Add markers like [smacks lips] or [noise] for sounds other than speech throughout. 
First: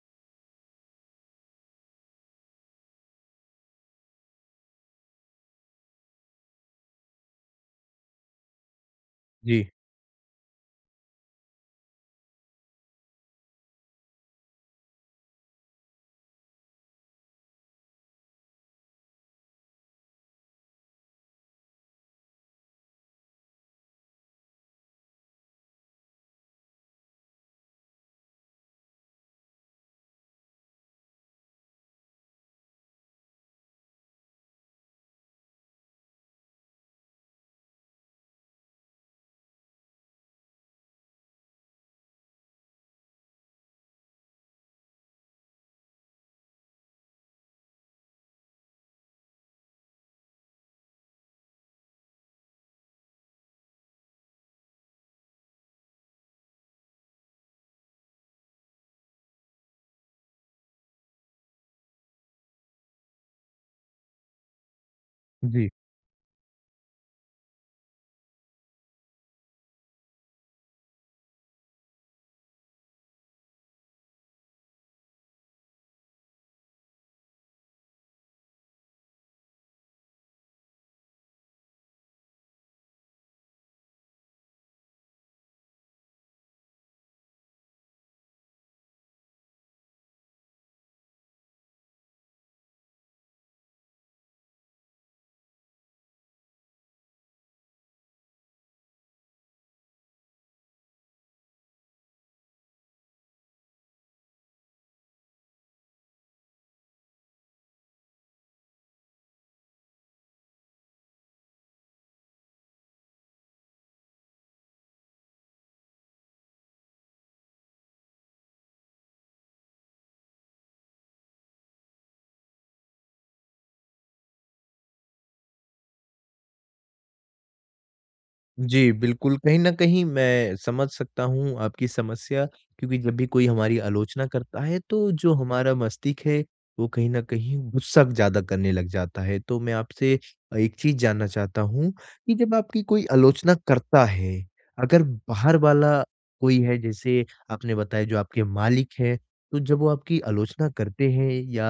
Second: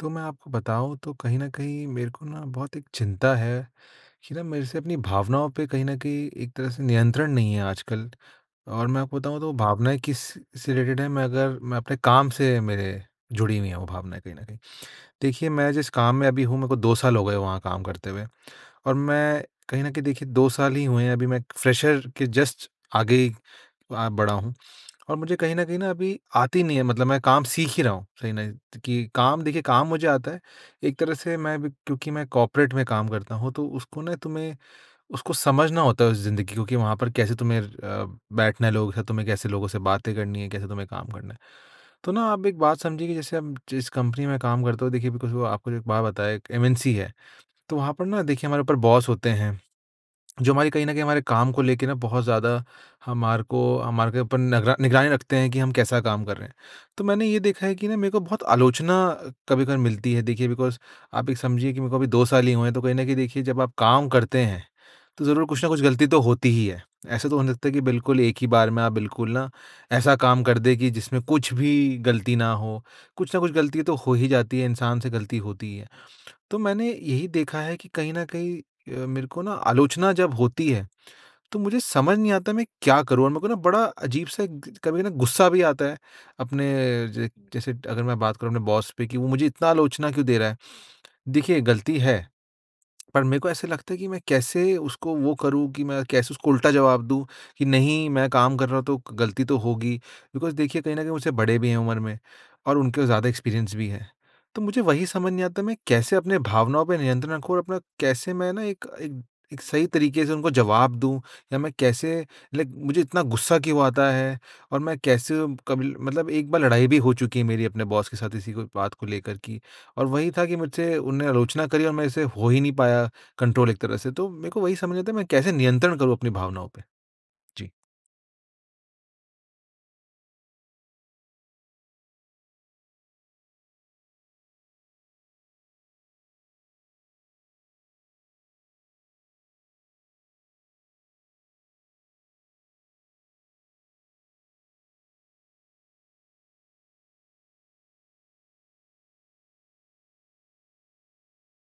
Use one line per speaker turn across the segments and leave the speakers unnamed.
तो मैं आपको बताऊँ, तो कहीं न कहीं मेरे को ना बहुत एक चिंता है। कि ना, मेरे से अपनी भावनाओं पे कहीं न कहीं एक तरह से नियंत्रण नहीं है आजकल और मैं आपको बताऊँ, तो
जी।
भावनाएँ किस से रिलेटेड हैं, मैं अगर मैं अपने काम से मेरे जुड़ी हुई हैं वो भावनाएँ, कहीं न कहीं। देखिए, मैं जिस काम में अभी हूँ, मेरे को 2 साल हो गए वहाँ काम करते हुए और मैं कहीं न कहीं देखिए 2 साल ही हुए हैं, अभी मैं एक फ़्रेशर के जस्ट आगे वहाँ बढ़ा हूँ और मुझे कहीं न कहीं न, अभी आती नहीं है, मतलब मैं काम सीख ही रहा हूँ [unintelligible] कि काम देखिए, काम मुझे आता है। एक तरह से मैं अभी क्योंकि मैं कॉर्पोरेट में काम करता हूँ, तो उसको ना तुम्हें, उसको समझना होता है, उस ज़िंदगी को कि वहाँ पर कैसे तुम्हें अ, बैठना है लोगों के साथ, तुम्हें कैसे लोगों से बातें करनी है, कैसे तुम्हें काम करना है। तो ना आप एक बात समझिए कि जैसे आप जिस कंपनी में काम करते हो देखिए, बिकॉज़ वो आपको जो एक बात बताए, एक एमएनसी है। तो वहाँ पर ना, देखिए, हमारे ऊपर बॉस होते हैं, जो हमारी कहीं न कहीं हमारे काम को लेके ना, बहुत ज़्यादा हमारे को हमारे के ऊपर नगरा निगरानी रखते हैं कि हम कैसा काम कर रहे हैं। तो मैंने ये देखा है कि ना, मेरे को बहुत आलोचना कभी-कभार मिलती है। देखिए, बिकॉज़, आप एक समझिए कि मेरे को अभी 2 साल ही हुए हैं, तो कहीं न कहीं देखिए, जब आप काम करते हैं, तो ज़रूर कुछ न
जी।
कुछ गलती तो होती ही है। ऐसा तो हो नहीं सकता है कि बिल्कुल एक ही बार में आप बिल्कुल ना, ऐसा काम कर दें कि जिसमें कुछ भी गलती ना हो। कुछ न कुछ गलती तो हो ही जाती है, इंसान से गलती होती ही है। तो मैंने यही देखा है कि कहीं न कहीं अ, मेरे को ना आलोचना जब होती है, तो मुझे समझ नहीं आता है, मैं क्या करूँ? और मेरे को ना बड़ा अज़ीब-सा एक ग कभी ना, गुस्सा भी आता है, अपने ज जैसे अगर मैं बात करूँ अपने बॉस पे, कि, "वो मुझे इतना आलोचना क्यों दे रहा है?" देखिए, गलती है, [smacks lips] पर मेरे को ऐसा लगता है कि मैं कैसे उसको वो करूँ कि मैं कैसे उसको उल्टा जवाब दूँ कि, नहीं, मैं काम कर रहा हूँ, तो ग गलती तो होगी। बिकॉज़ देखिए, कहीं न कहीं मुझसे बड़े भी हैं उम्र में और उनके पास ज़्यादा एक्सपीरियंस भी है। तो मुझे वही समझ नहीं आता, मैं कैसे अपने भावनाओं पर नियंत्रण रखूँ और अपना कैसे मैं ना एक एक एक सही तरीक़े से उनको जवाब दूँ? या मैं कैसे लाइक मुझे इतना गुस्सा क्यों आता है? और मैं कैसे कब ल मतलब एक बार लड़ाई भी हो चुकी है मेरी अपने बॉस के साथ, इसी को बात को लेकर कि और वही था कि मुझसे उन्होंने आलोचना करी और मेरे से हो ही नहीं पाया कंट्रोल एक तरह से, तो मेरे को वही समझ नहीं आता है, मैं कैसे नियंत्रण करूँ अपनी भावनाओं पे? जी।
जी, बिल्कुल। कहीं न कहीं मैं समझ सकता हूँ आपकी समस्या क्योंकि जब भी कोई हमारी आलोचना करता हैं तो जो हमारा मस्तिष्क हैं वो कहीं न कहीं ग़ुस्सा ज़्यादा करने लग जाता है। तो मैं आपसे अ, एक चीज़ जानना चाहता हूँ कि, जब आपकी कोई आलोचना करता है, अगर बाहर वाला कोई हैं जैसे आपने बताया जो आपके मालिक हैं। तो जब वो आपकी आलोचना करते हैं या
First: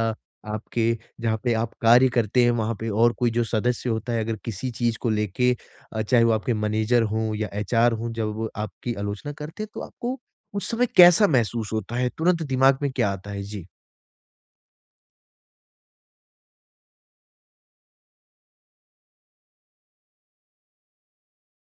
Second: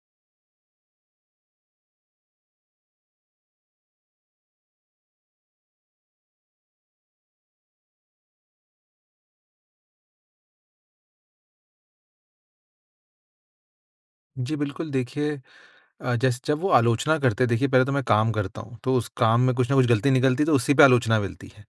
आपके जहाँ पे आप कार्य करते हैं वहाँ पे और कोई जो सदस्य होता है अगर किसी चीज़ को लेके अ, चाहे वो आपके मैनेज़र हों या एचआर हों जब वो आपकी आलोचना करते हैं तो आपको उस समय कैसा महसूस होता हैं? तुरंत दिमाग में क्या आता हैं? जी।
जी, बिल्कुल। देखिए अ, जैसे जब वो आलोचना करते हैं देखिए पहले तो मैं काम करता हूँ। तो उस काम में कुछ न कुछ गलती निकलती है तो उसी पे आलोचना मिलती है।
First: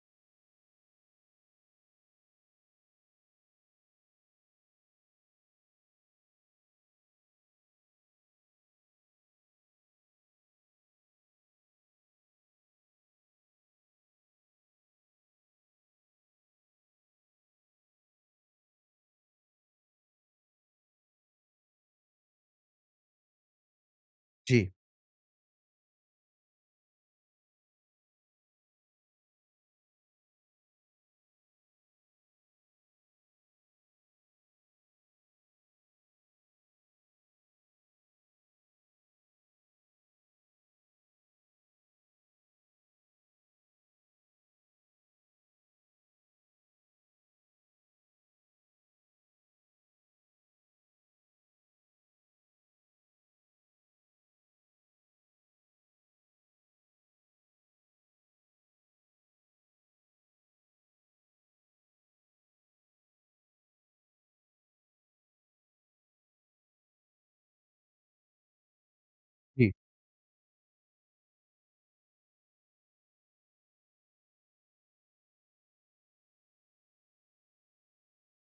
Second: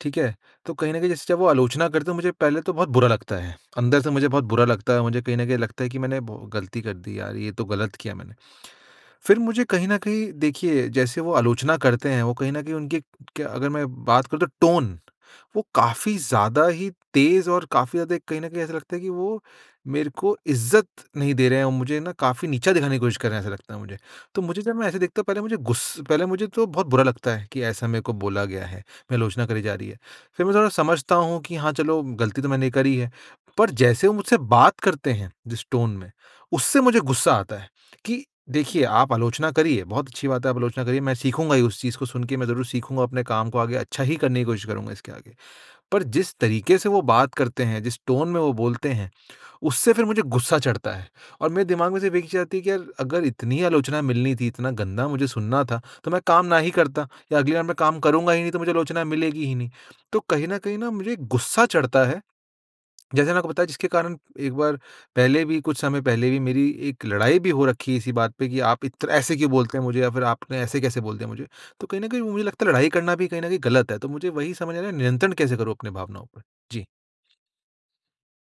ठीक है। तो कहीं न कहीं जैसे जब वो आलोचना करते हैं तो मुझे पहले तो बहुत बुरा लगता है। अंदर से मुझे बहुत बुरा लगता हैं। मुझे कहीं न कहीं लगता है कि मैंने भौ गलती कर दी यार, ये तो गलत किया मैंने। [clicks tongue] फिर मुझे कहीं न कहीं देखिए जैसे वो आलोचना करते हैं वो कहीं न कहीं उनकी क्य अगर मैं बात करूँ तो टोन वो काफ़ी ज़्यादा ही तेज और काफ़ी ज़्यादा कहीं न कहीं ऐसा लगता है कि वो मेरे को इज्ज़त नहीं दे रहे हैं और मुझे न काफ़ी नीचा दिखाने की कोशिश कर रहे हैं ऐसा लगता है मुझे। तो मुझे
जी।
जब मैं ऐसे देखते हैं, पता है मुझे गुस पहले मुझे तो बहुत बुरा लगता है कि ऐसा मेरे को बोला गया है, आलोचना करी जा रही हैं। फिर मैं थोड़ा समझता हूँ कि हाँ, चलो गलती तो मैंने करी है। पर जैसे वो मुझसे बात करते हैं, जिस टोन में, उससे मुझे ग़ुस्सा आता है। कि देखिए आप आलोचना करिए, बहुत अच्छी बात है आप आलोचना करिए। मैं सीखूँगा ही उस चीज़ को सुन के, मैं ज़रूर सीखूँगा, अपने काम को आगे अच्छा ही करने की कोशिश करूँगा इसके आगे। पर जिस तरीके से वो बात करते हैं, जिस टोन में वो बोलते हैं, उससे फिर मुझे ग़ुस्सा चढ़ता है। और मेरे दिमाग में सिर्फ़ एक ही चीज़ आती है कि यार अगर इतनी ही आलोचना मिलनी थी, इतना गंदा मुझे सुनना था तो मैं काम नहीं करता या अगली बार मैं काम करूँगा ही नहीं तो मुझे आलोचना मिलेगी ही नहीं। तो कहीं न कहीं मुझे ग़ुस्सा चढ़ता है। जैसे मैंने आपको बताया जिसके कारण एक बार पहले भी, कुछ समय पहले भी मेरी एक लड़ाई भी हो रखी हैं इसी बात पे कि आप इत ऐसे क्यों
जी।
बोलते हैं मुझे या फिर आपने ऐसे-कैसे बोल दिया मुझे? तो कहीं न कहीं मुझे लगता है लड़ाई करना भी कहीं न कहीं गलत हैं। तो मुझे वही समझना है नियंत्रण कैसे करूँ अपनी भावनाओं पे? जी।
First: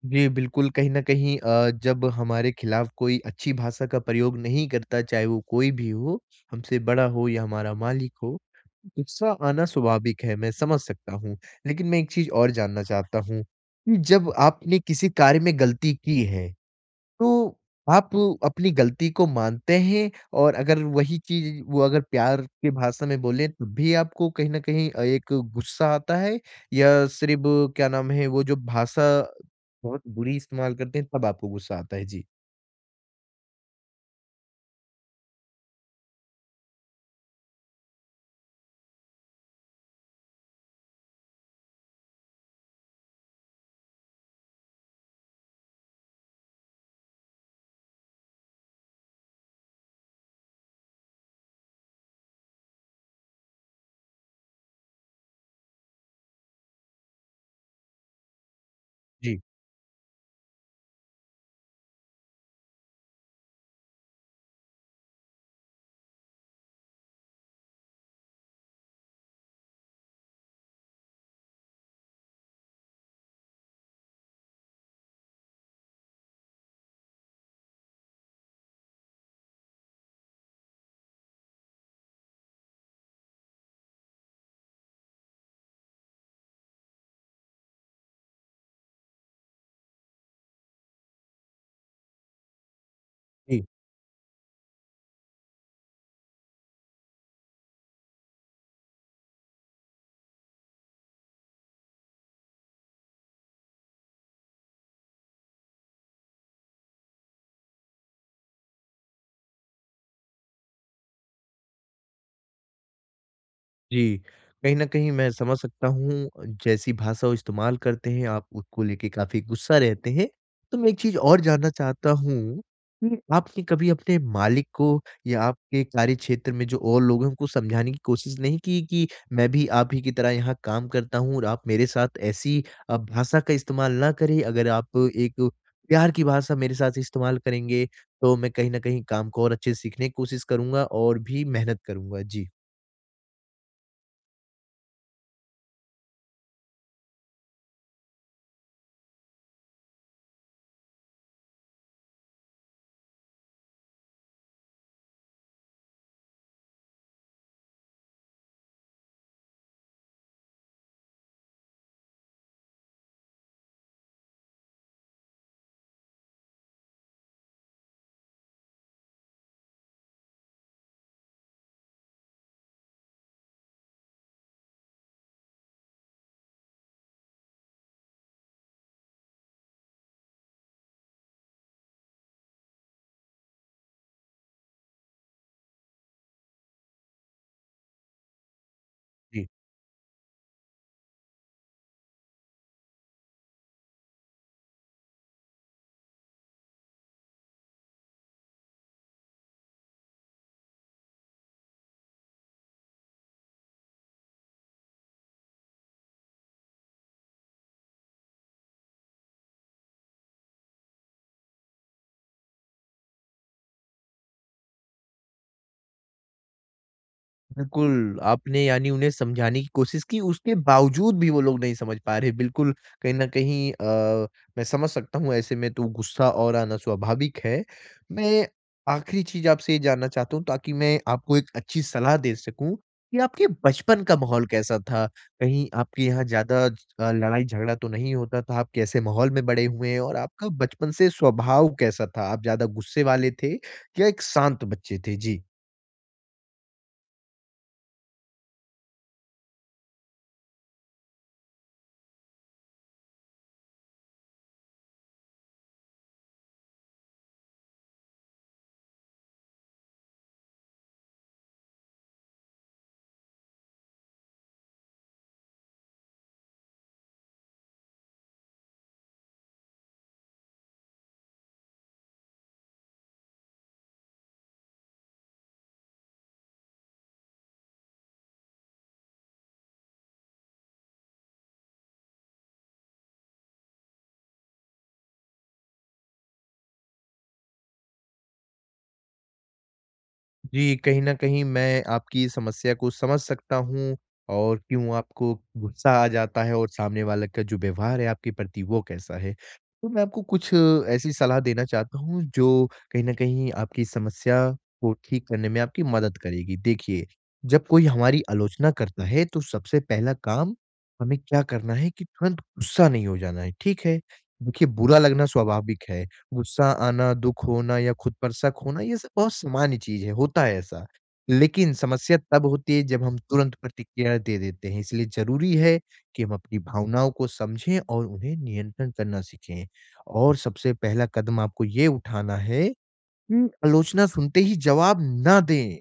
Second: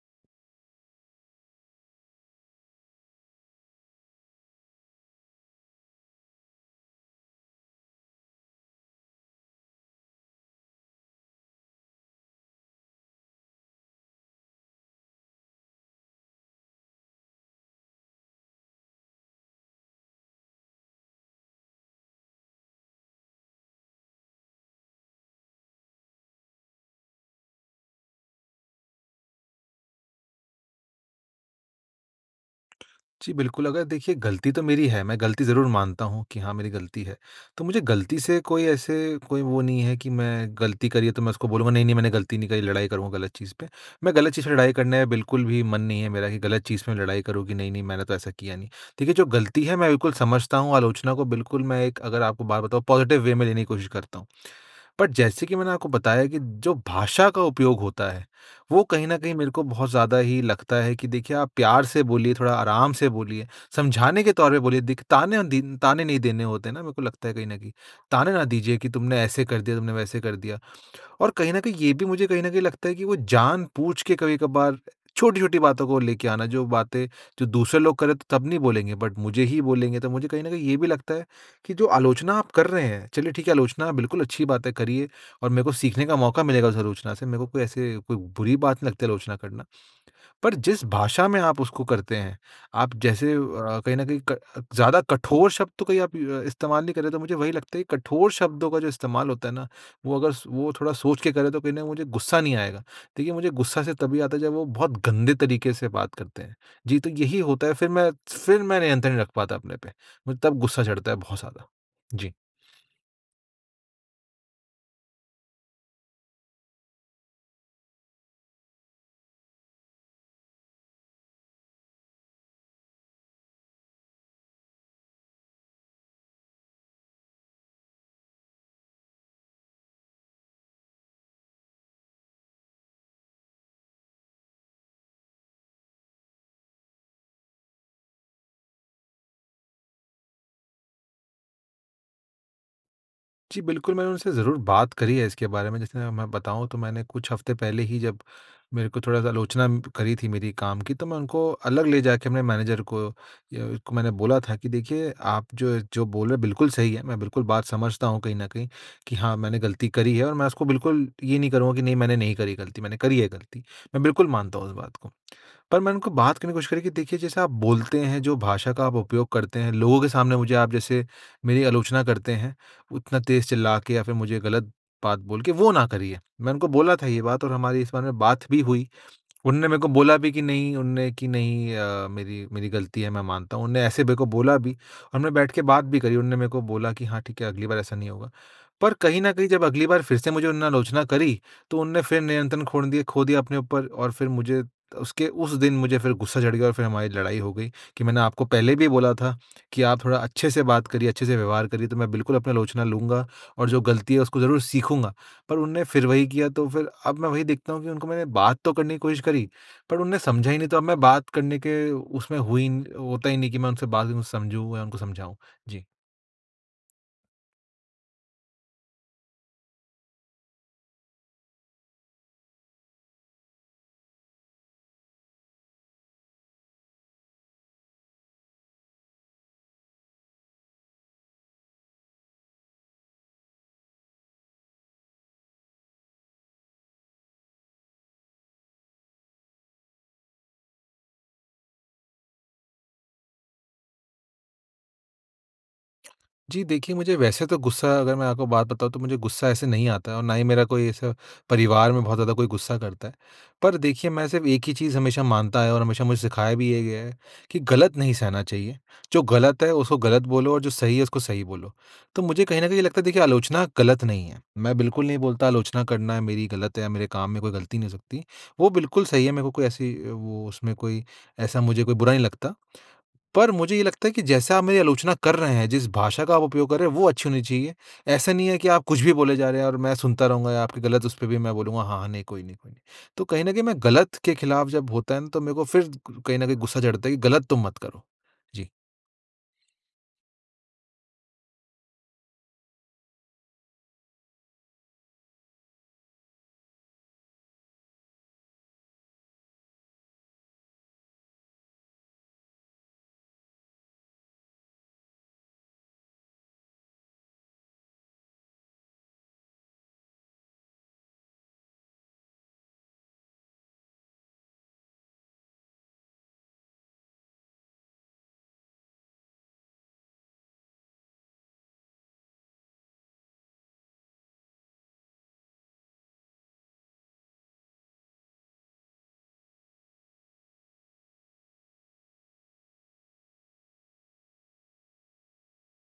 जी, बिल्कुल कहीं न कहीं अ, जब हमारे ख़िलाफ़ कोई अच्छी भाषा का प्रयोग नहीं करता चाहे वो कोई भी हो, हमसे बड़ा हो या हमारा मालिक हो, गुस्सा आना स्वाभाविक है, मैं समझ सकता हूँ। लेकिन मैं एक चीज़ और जानना चाहता हूँ कि जब आपने किसी कार्य में ग़लती की है तो आप अपनी ग़लती को मानते हैं? और अगर वही चीज़ वो अगर प्यार के भाषा में बोले तब भी आपको कहीं न कहीं अ, एक गुस्सा आता है? या सिर्फ़ क्या नाम है वो जो भाषा बहुत बुरी इस्तेमाल करते हैं तब आपको गुस्सा आता है? जी।
[clicks tongue] जी, बिल्कुल अगर देखिए गलती तो मेरी है, मैं गलती ज़रूर मानता हूँ कि हाँ, मेरी गलती है। तो मुझे गलती से कोई ऐसे कोई वो नहीं है कि मैं गलती करी है तो मैं उसको बोलूँगा नहीं-नहीं मैंने गलती नहीं करी लड़ाई करूँगा गलत चीज़ पे। मैं गलत चीज़ से लड़ाई करने में बिल्कुल भी मन नहीं है मेरा कि गलत चीज़ पे लड़ाई करूँ कि नहीं-नहीं मैंने तो ऐसा किया नहीं। देखिए, जो गलती है मैं बिल्कुल समझता हूँ, आलोचना को बिल्कुल मैं एक अगर आपको बात बताऊँ पॉज़िटिव वे में लेने की कोशिश करता हूँ। बट जैसे कि मैंने आपको बताया कि जो भाषा का उपयोग होता है, वो कहीं न कहीं
जी।
मेरे को बहुत ज़्यादा ही लगता है कि देखिए आप प्यार से बोलिए, थोड़ा आराम से बोलिए, समझाने के तौर पे बोलिए दिख ताने दीन ताने नहीं देने होते ना मेरे को लगता है कहीं न कहीं। ताने ना दीजिए कि तुमने ऐसे कर दिया, तुमने वैसे कर दिया। और कहीं न कहीं ये भी मुझे कहीं न कहीं लगता है कि वो जानबूझ के कभी-कभार छोटी-छोटी बातों को लेके आना जो बातें जो दूसरे लोग कर रहे थे तब नहीं बोलेंगे बट मुझे ही बोलेंगे। तो मुझे कहीं न कहीं ये भी लगता है कि जो आलोचना आप कर रहे हैं, चलिए ठीक है आलोचना बिल्कुल अच्छी बात है करिए और मेरे को सीखने का मौक़ा मिलेगा उस आलोचना से, मेरे को कोई ऐसे कोई बुरी बात नहीं लगती आलोचना करना। पर जिस भाषा में आप उसको करते हैं, आप जैसे अ,
जी।
कहीं न कहीं क ज़्यादा कठोर शब्द तो कहीं आप अ, इस्तेमाल नहीं कर रहे तो मुझे वही लगता है कि कठोर शब्दों का जो इस्तेमाल होता है ना वो अगर सो वो थोड़ा सोच के करें तो ना मुझे गुस्सा नहीं आएगा। देखिए मुझे गुस्सा से तभी आता है जब वो बहुत गंदे तरीक़े से बात करते हैं। जी, तो यही होता है फिर मैं फिर मैं नियंत्रण नहीं रख पाता अपने पे, मैं तब गुस्सा चढ़ता है बहुत ज़्यादा। जी।
जी, कहीं न कहीं मैं समझ सकता हूँ जैसी भाषा वो इस्तेमाल करते हैं आप उसको लेके काफ़ी गुस्सा रहते हैं। तो मैं एक चीज़ और जानना चाहता हूँ, उ आपने कभी अपने मालिक को या आपके कार्यक्षेत्र में जो और लोग हैं उनको समझाने की कोशिश नहीं कि, कि मैं भी आप ही की तरह यहाँ काम करता हूँ और आप मेरे साथ ऐसी अ, भाषा का इस्तेमाल ना करें। अगर आप एक प्यार की भाषा मेरे साथ इस्तेमाल करेंगे तो मैं कहीं न कहीं काम को और अच्छे से सीखने की कोशिश करूँगा और भी मेहनत करूँगा। जी।
जी, बिल्कुल मैंने उनसे ज़रूर बात करी है इसके बारे में जैसे मैं बताऊँ तो मैंने कुछ हफ़्ते पहले ही जब मेरे को थोड़ा-सा आलोचना करी थी मेरी काम की तो मैं उनको अलग ले जाके मैं मैनेजर को य उसको मैंने बोला था कि देखिए आप जो जो बोल रहे हो बिल्कुल सही है। मैं बिल्कुल बात समझता हूँ कहीं न कहीं कि हाँ, मैंने ग़लती करी है और मैं उसको बिल्कुल ये नहीं करूँगा कि नहीं मैंने नहीं करी ग़लती, मैंने करी है ग़लती, मैं बिल्कुल मानता हूँ उस बात को। पर मैंने उनको बात करने की कोशिश करी कि देखिए जैसे आप बोलते हैं, जो भाषा का आप उपयोग करते हैं, लोगों के सामने मुझे आप जैसे मेरी आलोचना करते हैं, उतना तेज़ चिल्ला के या फ़िर मुझे ग़लत बात बोल के वो ना करिए। मैं उनको बोला था ये बात और हमारी इस बारे में बात भी हुई। उनने मेरे को बोला भी कि, "नहीं उनने की नहीं अ, मेरी मेरी ग़लती है मैं मानता हूँ।" उनने ऐसे मेरे को बोला भी और मैं बैठ के बात भी करी उनने मैं को बोला कि, "हाँ ठीक है, अगली बार ऐसा नहीं होगा।" पर कहीं न
जी।
कहीं जब अगली बार फ़िर से मुझे उनने आलोचना करी तो उनने फ़िर नियंत्रण खोड़ दिए खो दिया अपने ऊपर और फ़िर मुझे उसके उस दिन मुझे फ़िर गुस्सा चढ़ गया और फ़िर हमारी लड़ाई हो गई कि मैंने आपको पहले भी बोला था कि आप थोड़ा अच्छे से बात करिए, अच्छे से व्यवहार करिए तो मैं बिल्कुल अपनी आलोचना लूँगा और जो ग़लती है उसको ज़रूर सीखूँगा। पर उनने फ़िर वही किया तो फ़िर अब मैं वही देखता हूँ कि उनको मैंने बात तो करने की कोशिश करी पर उनने समझा ही नहीं तो अब मैं बात करने के उसमें हूँ ही होता ही नहीं कि मैं उनसे बात को समझूँ या उनको समझाऊँ। जी।
बिल्कुल। आपने यानी उन्हें समझाने की कोशिश की उसके बावजूद भी वो लोग नहीं समझ पा रहे है। बिल्कुल कहीं न कहीं अ, मैं समझ सकता हूँ ऐसे में तो गुस्सा और आना स्वाभाविक है। मैं आख़िरी चीज़ आपसे ये जानना चाहता हूँ ताकि मैं आपको एक अच्छी सलाह दे सकूँ कि आपके बचपन का माहौल कैसा था? कहीं आपके यहाँ ज़्यादा अ, लड़ाई झगड़ा तो नहीं होता था? आप कैसे माहौल में बड़े हुए हैं, और आपका बचपन से स्वभाव कैसा था? आप ज़्यादा गुस्से वाले थे या एक शांत बच्चे थे? जी।
जी देखिए, मुझे वैसे तो गुस्सा अगर मैं आपको बात बताऊँ तो मुझे गुस्सा ऐसे नहीं आता है और ना ही मेरा कोई ऐसा परिवार में बहुत ज़्यादा कोई गुस्सा करता है। पर देखिए मैं सिर्फ़ एक ही चीज़ हमेशा मानता आया हूँ और हमेशा मुझे सिखाया भी ये गया है कि ग़लत नहीं सहना चाहिए। जो ग़लत है उसको ग़लत बोलो और जो सही है उसको सही बोलो। तो मुझे कहीं न कहीं लगता है देखिए, आलोचना गलत नहीं है। मैं बिल्कुल नहीं बोलता आलोचना करना है मेरी गलत है या मेरे काम में कोई गलती नहीं हो सकती। वो बिल्कुल सही है। मेरे को कोई ऐसी अ, वो उसमें कोई ऐसा मुझे कोई बुरा नहीं लगता। पर मुझे ये लगता है कि जैसा आप मेरी आलोचना कर रहे हैं, जिस भाषा का उपयोग कर रहे हैं वो अच्छी होनी चाहिए। ऐसा नहीं है कि आप कुछ भी बोले जा रहे हैं, और मैं सुनता रहूँगा या आपकी ग़लत उसपे भी मैं बोलूँगा हाँ-हाँ नहीं कोई नहीं, कोई नहीं। तो कहीं न कहीं, मैं ग़लत के ख़िलाफ़ जब होता है ना तो मेरे को फ़िर कहीं न कहीं गुस्सा चढ़ता है कि ग़लत तुम मत करो। जी।
जी, कहीं न कहीं मैं आपकी समस्या को समझ सकता हूँ, और क्यों आपको गुस्सा आ जाता है, और सामने वाले का जो व्यवहार है, आपके प्रति वो कैसा है? तो मैं आपको कुछ ऐसी सलाह देना चाहता हूँ, जो कहीं न कहीं आपकी समस्या को ठीक करने में आपकी मदद करेगी। देखिए, जब कोई हमारी आलोचना करता है, तो सबसे पहला काम हमें क्या करना है? है कि तुरंत गुस्सा नहीं हो जाना है। ठीक है? देखिए बुरा लगना स्वाभाविक है। गुस्सा आना, दुःख होना या खुद पर शक होना, ये सब बहुत सामान्य चीज़ है, होता है ऐसा। लेकिन समस्या तब होती है जब हम तुरंत प्रतिक्रिया दे देते हैं। इसलिए ज़रूरी है कि हम अपनी भावनाओं को समझें और उन्हें नियंत्रण करना सीखें। और सबसे पहला कदम आपको ये उठाना है। हुँ। आलोचना सुनते ही जवाब ना दें।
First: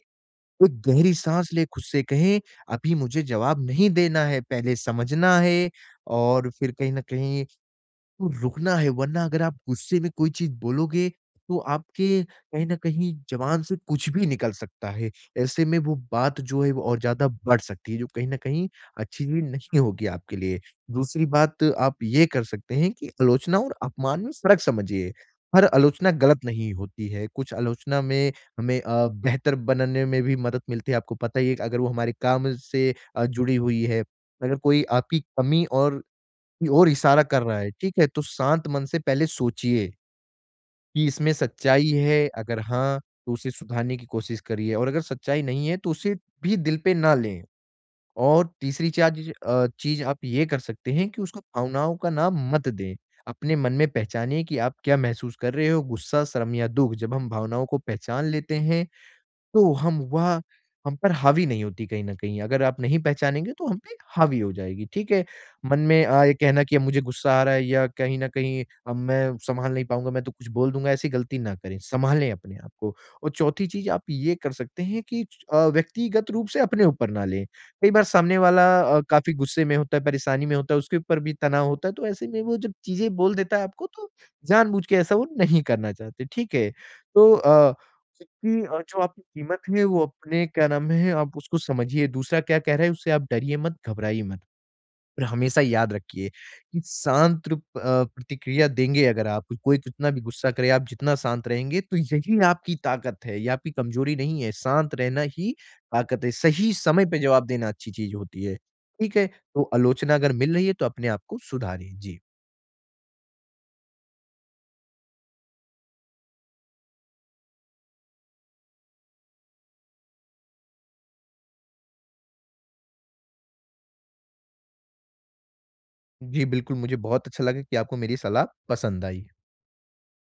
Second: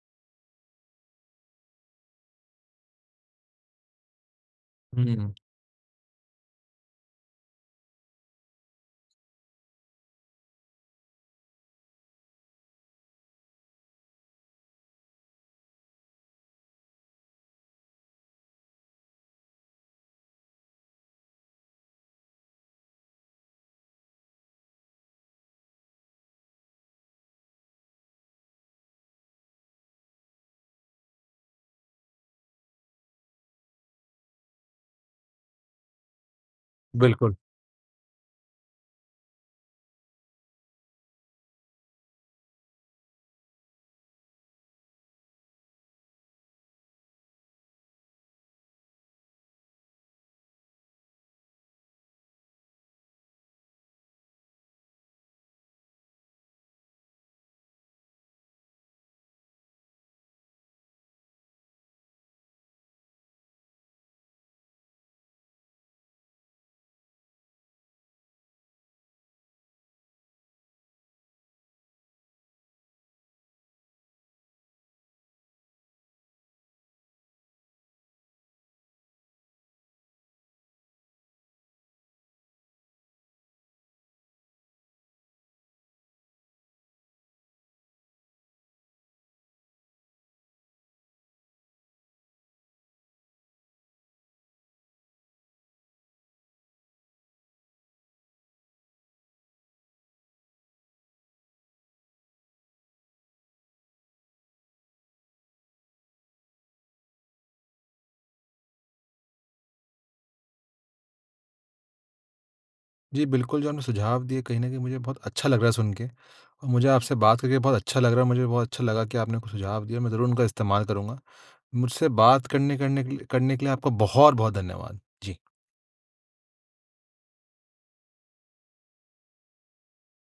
एक गहरी साँस लें खुद से कहें अभी मुझे जवाब नहीं देना है, पहले
हुँ, हुँ।
समझना है और फिर कहीं न कहीं, रुकना है, वरना अगर आप गुस्से में कोई चीज़ बोलोगे, तो आपके कहीं न कहीं जवान से कुछ भी निकल सकता है। ऐसे में वो बात जो है वो और ज़्यादा बढ़ सकती है। जो कहीं न कहीं अच्छी भी नहीं होगी आपके लिए। दूसरी बात आप ये कर सकते हैं, कि आलोचना और अपमान में फ़र्क समझिए। पर आलोचना ग़लत नहीं होती है। कुछ आलोचना में हमें अ, बेहतर बनने में भी मदद मिलती है, आपको पता ही है कि अगर वो हमारे काम से अ, जुड़ी हुई है। अगर कोई आपकी कमी और की ओर इशारा
बिल्कुल।
कर रहा है, ठीक है? तो शांत मन से पहले सोचिए कि, इसमें सच्चाई है? अगर हाँ, तो उसे सुधारने की कोशिश करिए और अगर सच्चाई नहीं है, तो उसे भी दिल पे ना लें। और तीसरी चा ज अ, चीज़ आप ये कर सकते हैं, कि उसको भावनाओं का नाम मत दें। अपने मन में पहचानिए कि आप क्या महसूस कर रहे हो, गुस्सा शर्म या दुःख? जब हम भावनाओं को पहचान लेते हैं। तो हम वह हम पर हावी नहीं होती कहीं न कहीं। अगर आप नहीं पहचानेंगे तो हम पे एक हावी हो जाएगी। ठीक है? मन में अ, ये कहना कि मुझे गुस्सा आ रहा है या कहीं न कहीं, "अब मैं संभाल नहीं पाऊँगा, मैं तो कुछ बोल दूँगा" ऐसी गलती ना करें, संभालें अपने आपको। और चौथी चीज़ आप ये कर सकते हैं कि अ, व्यक्तिगत रूप से अपने ऊपर पर ना लें। कई बार सामने वाला अ, काफ़ी गुस्से में होता है, परेशानी में होता है, उसके ऊपर भी तनाव होता है। तो ऐसे में वो जो चीज़ें बोल देता है आपको, तो जानबूझ के ऐसा वो नहीं करना चाहते। ठीक है? तो अ, जबकि जो आपकी क़ीमत है, वो अपने क्या नाम है? आप उसको समझिए। दूसरा क्या कह रहा है, उससे आप डरिए मत, घबराइए मत। पर हमेशा याद रखिए कि शांत त्रप अ, प्रतिक्रिया देंगे अगर आप कोई कितना भी गुस्सा करे, आप जितना शांत रहेंगे। तो यही ना, आपकी ताक़त है। ये आपकी कमज़ोरी नहीं है, शांत रहना ही ताक़त है। सही समय पे जवाब देना अच्छी चीज़ होती है। ठीक है? तो आलोचना अगर मिल रही है, तो अपने आपको सुधारिए। जी।
जी, बिल्कुल। जो आपने सुझाव दिए कहीं न कहीं मुझे बहुत अच्छा लग रहा है सुन के। मुझे आपसे बात करके बहुत अच्छा लग रहा है, मुझे भी बहुत अच्छा लगा कि आपने कुछ सुझाव दिए। मैं ज़रूर उनका इस्तेमाल करूँगा। मुझसे बात करने करने के लिए करने के लिए आपका बहुत-बहुत धन्यवाद। जी।
जी, बिल्कुल मुझे बहुत अच्छा लगा कि आपको मेरी सलाह पसंद आई।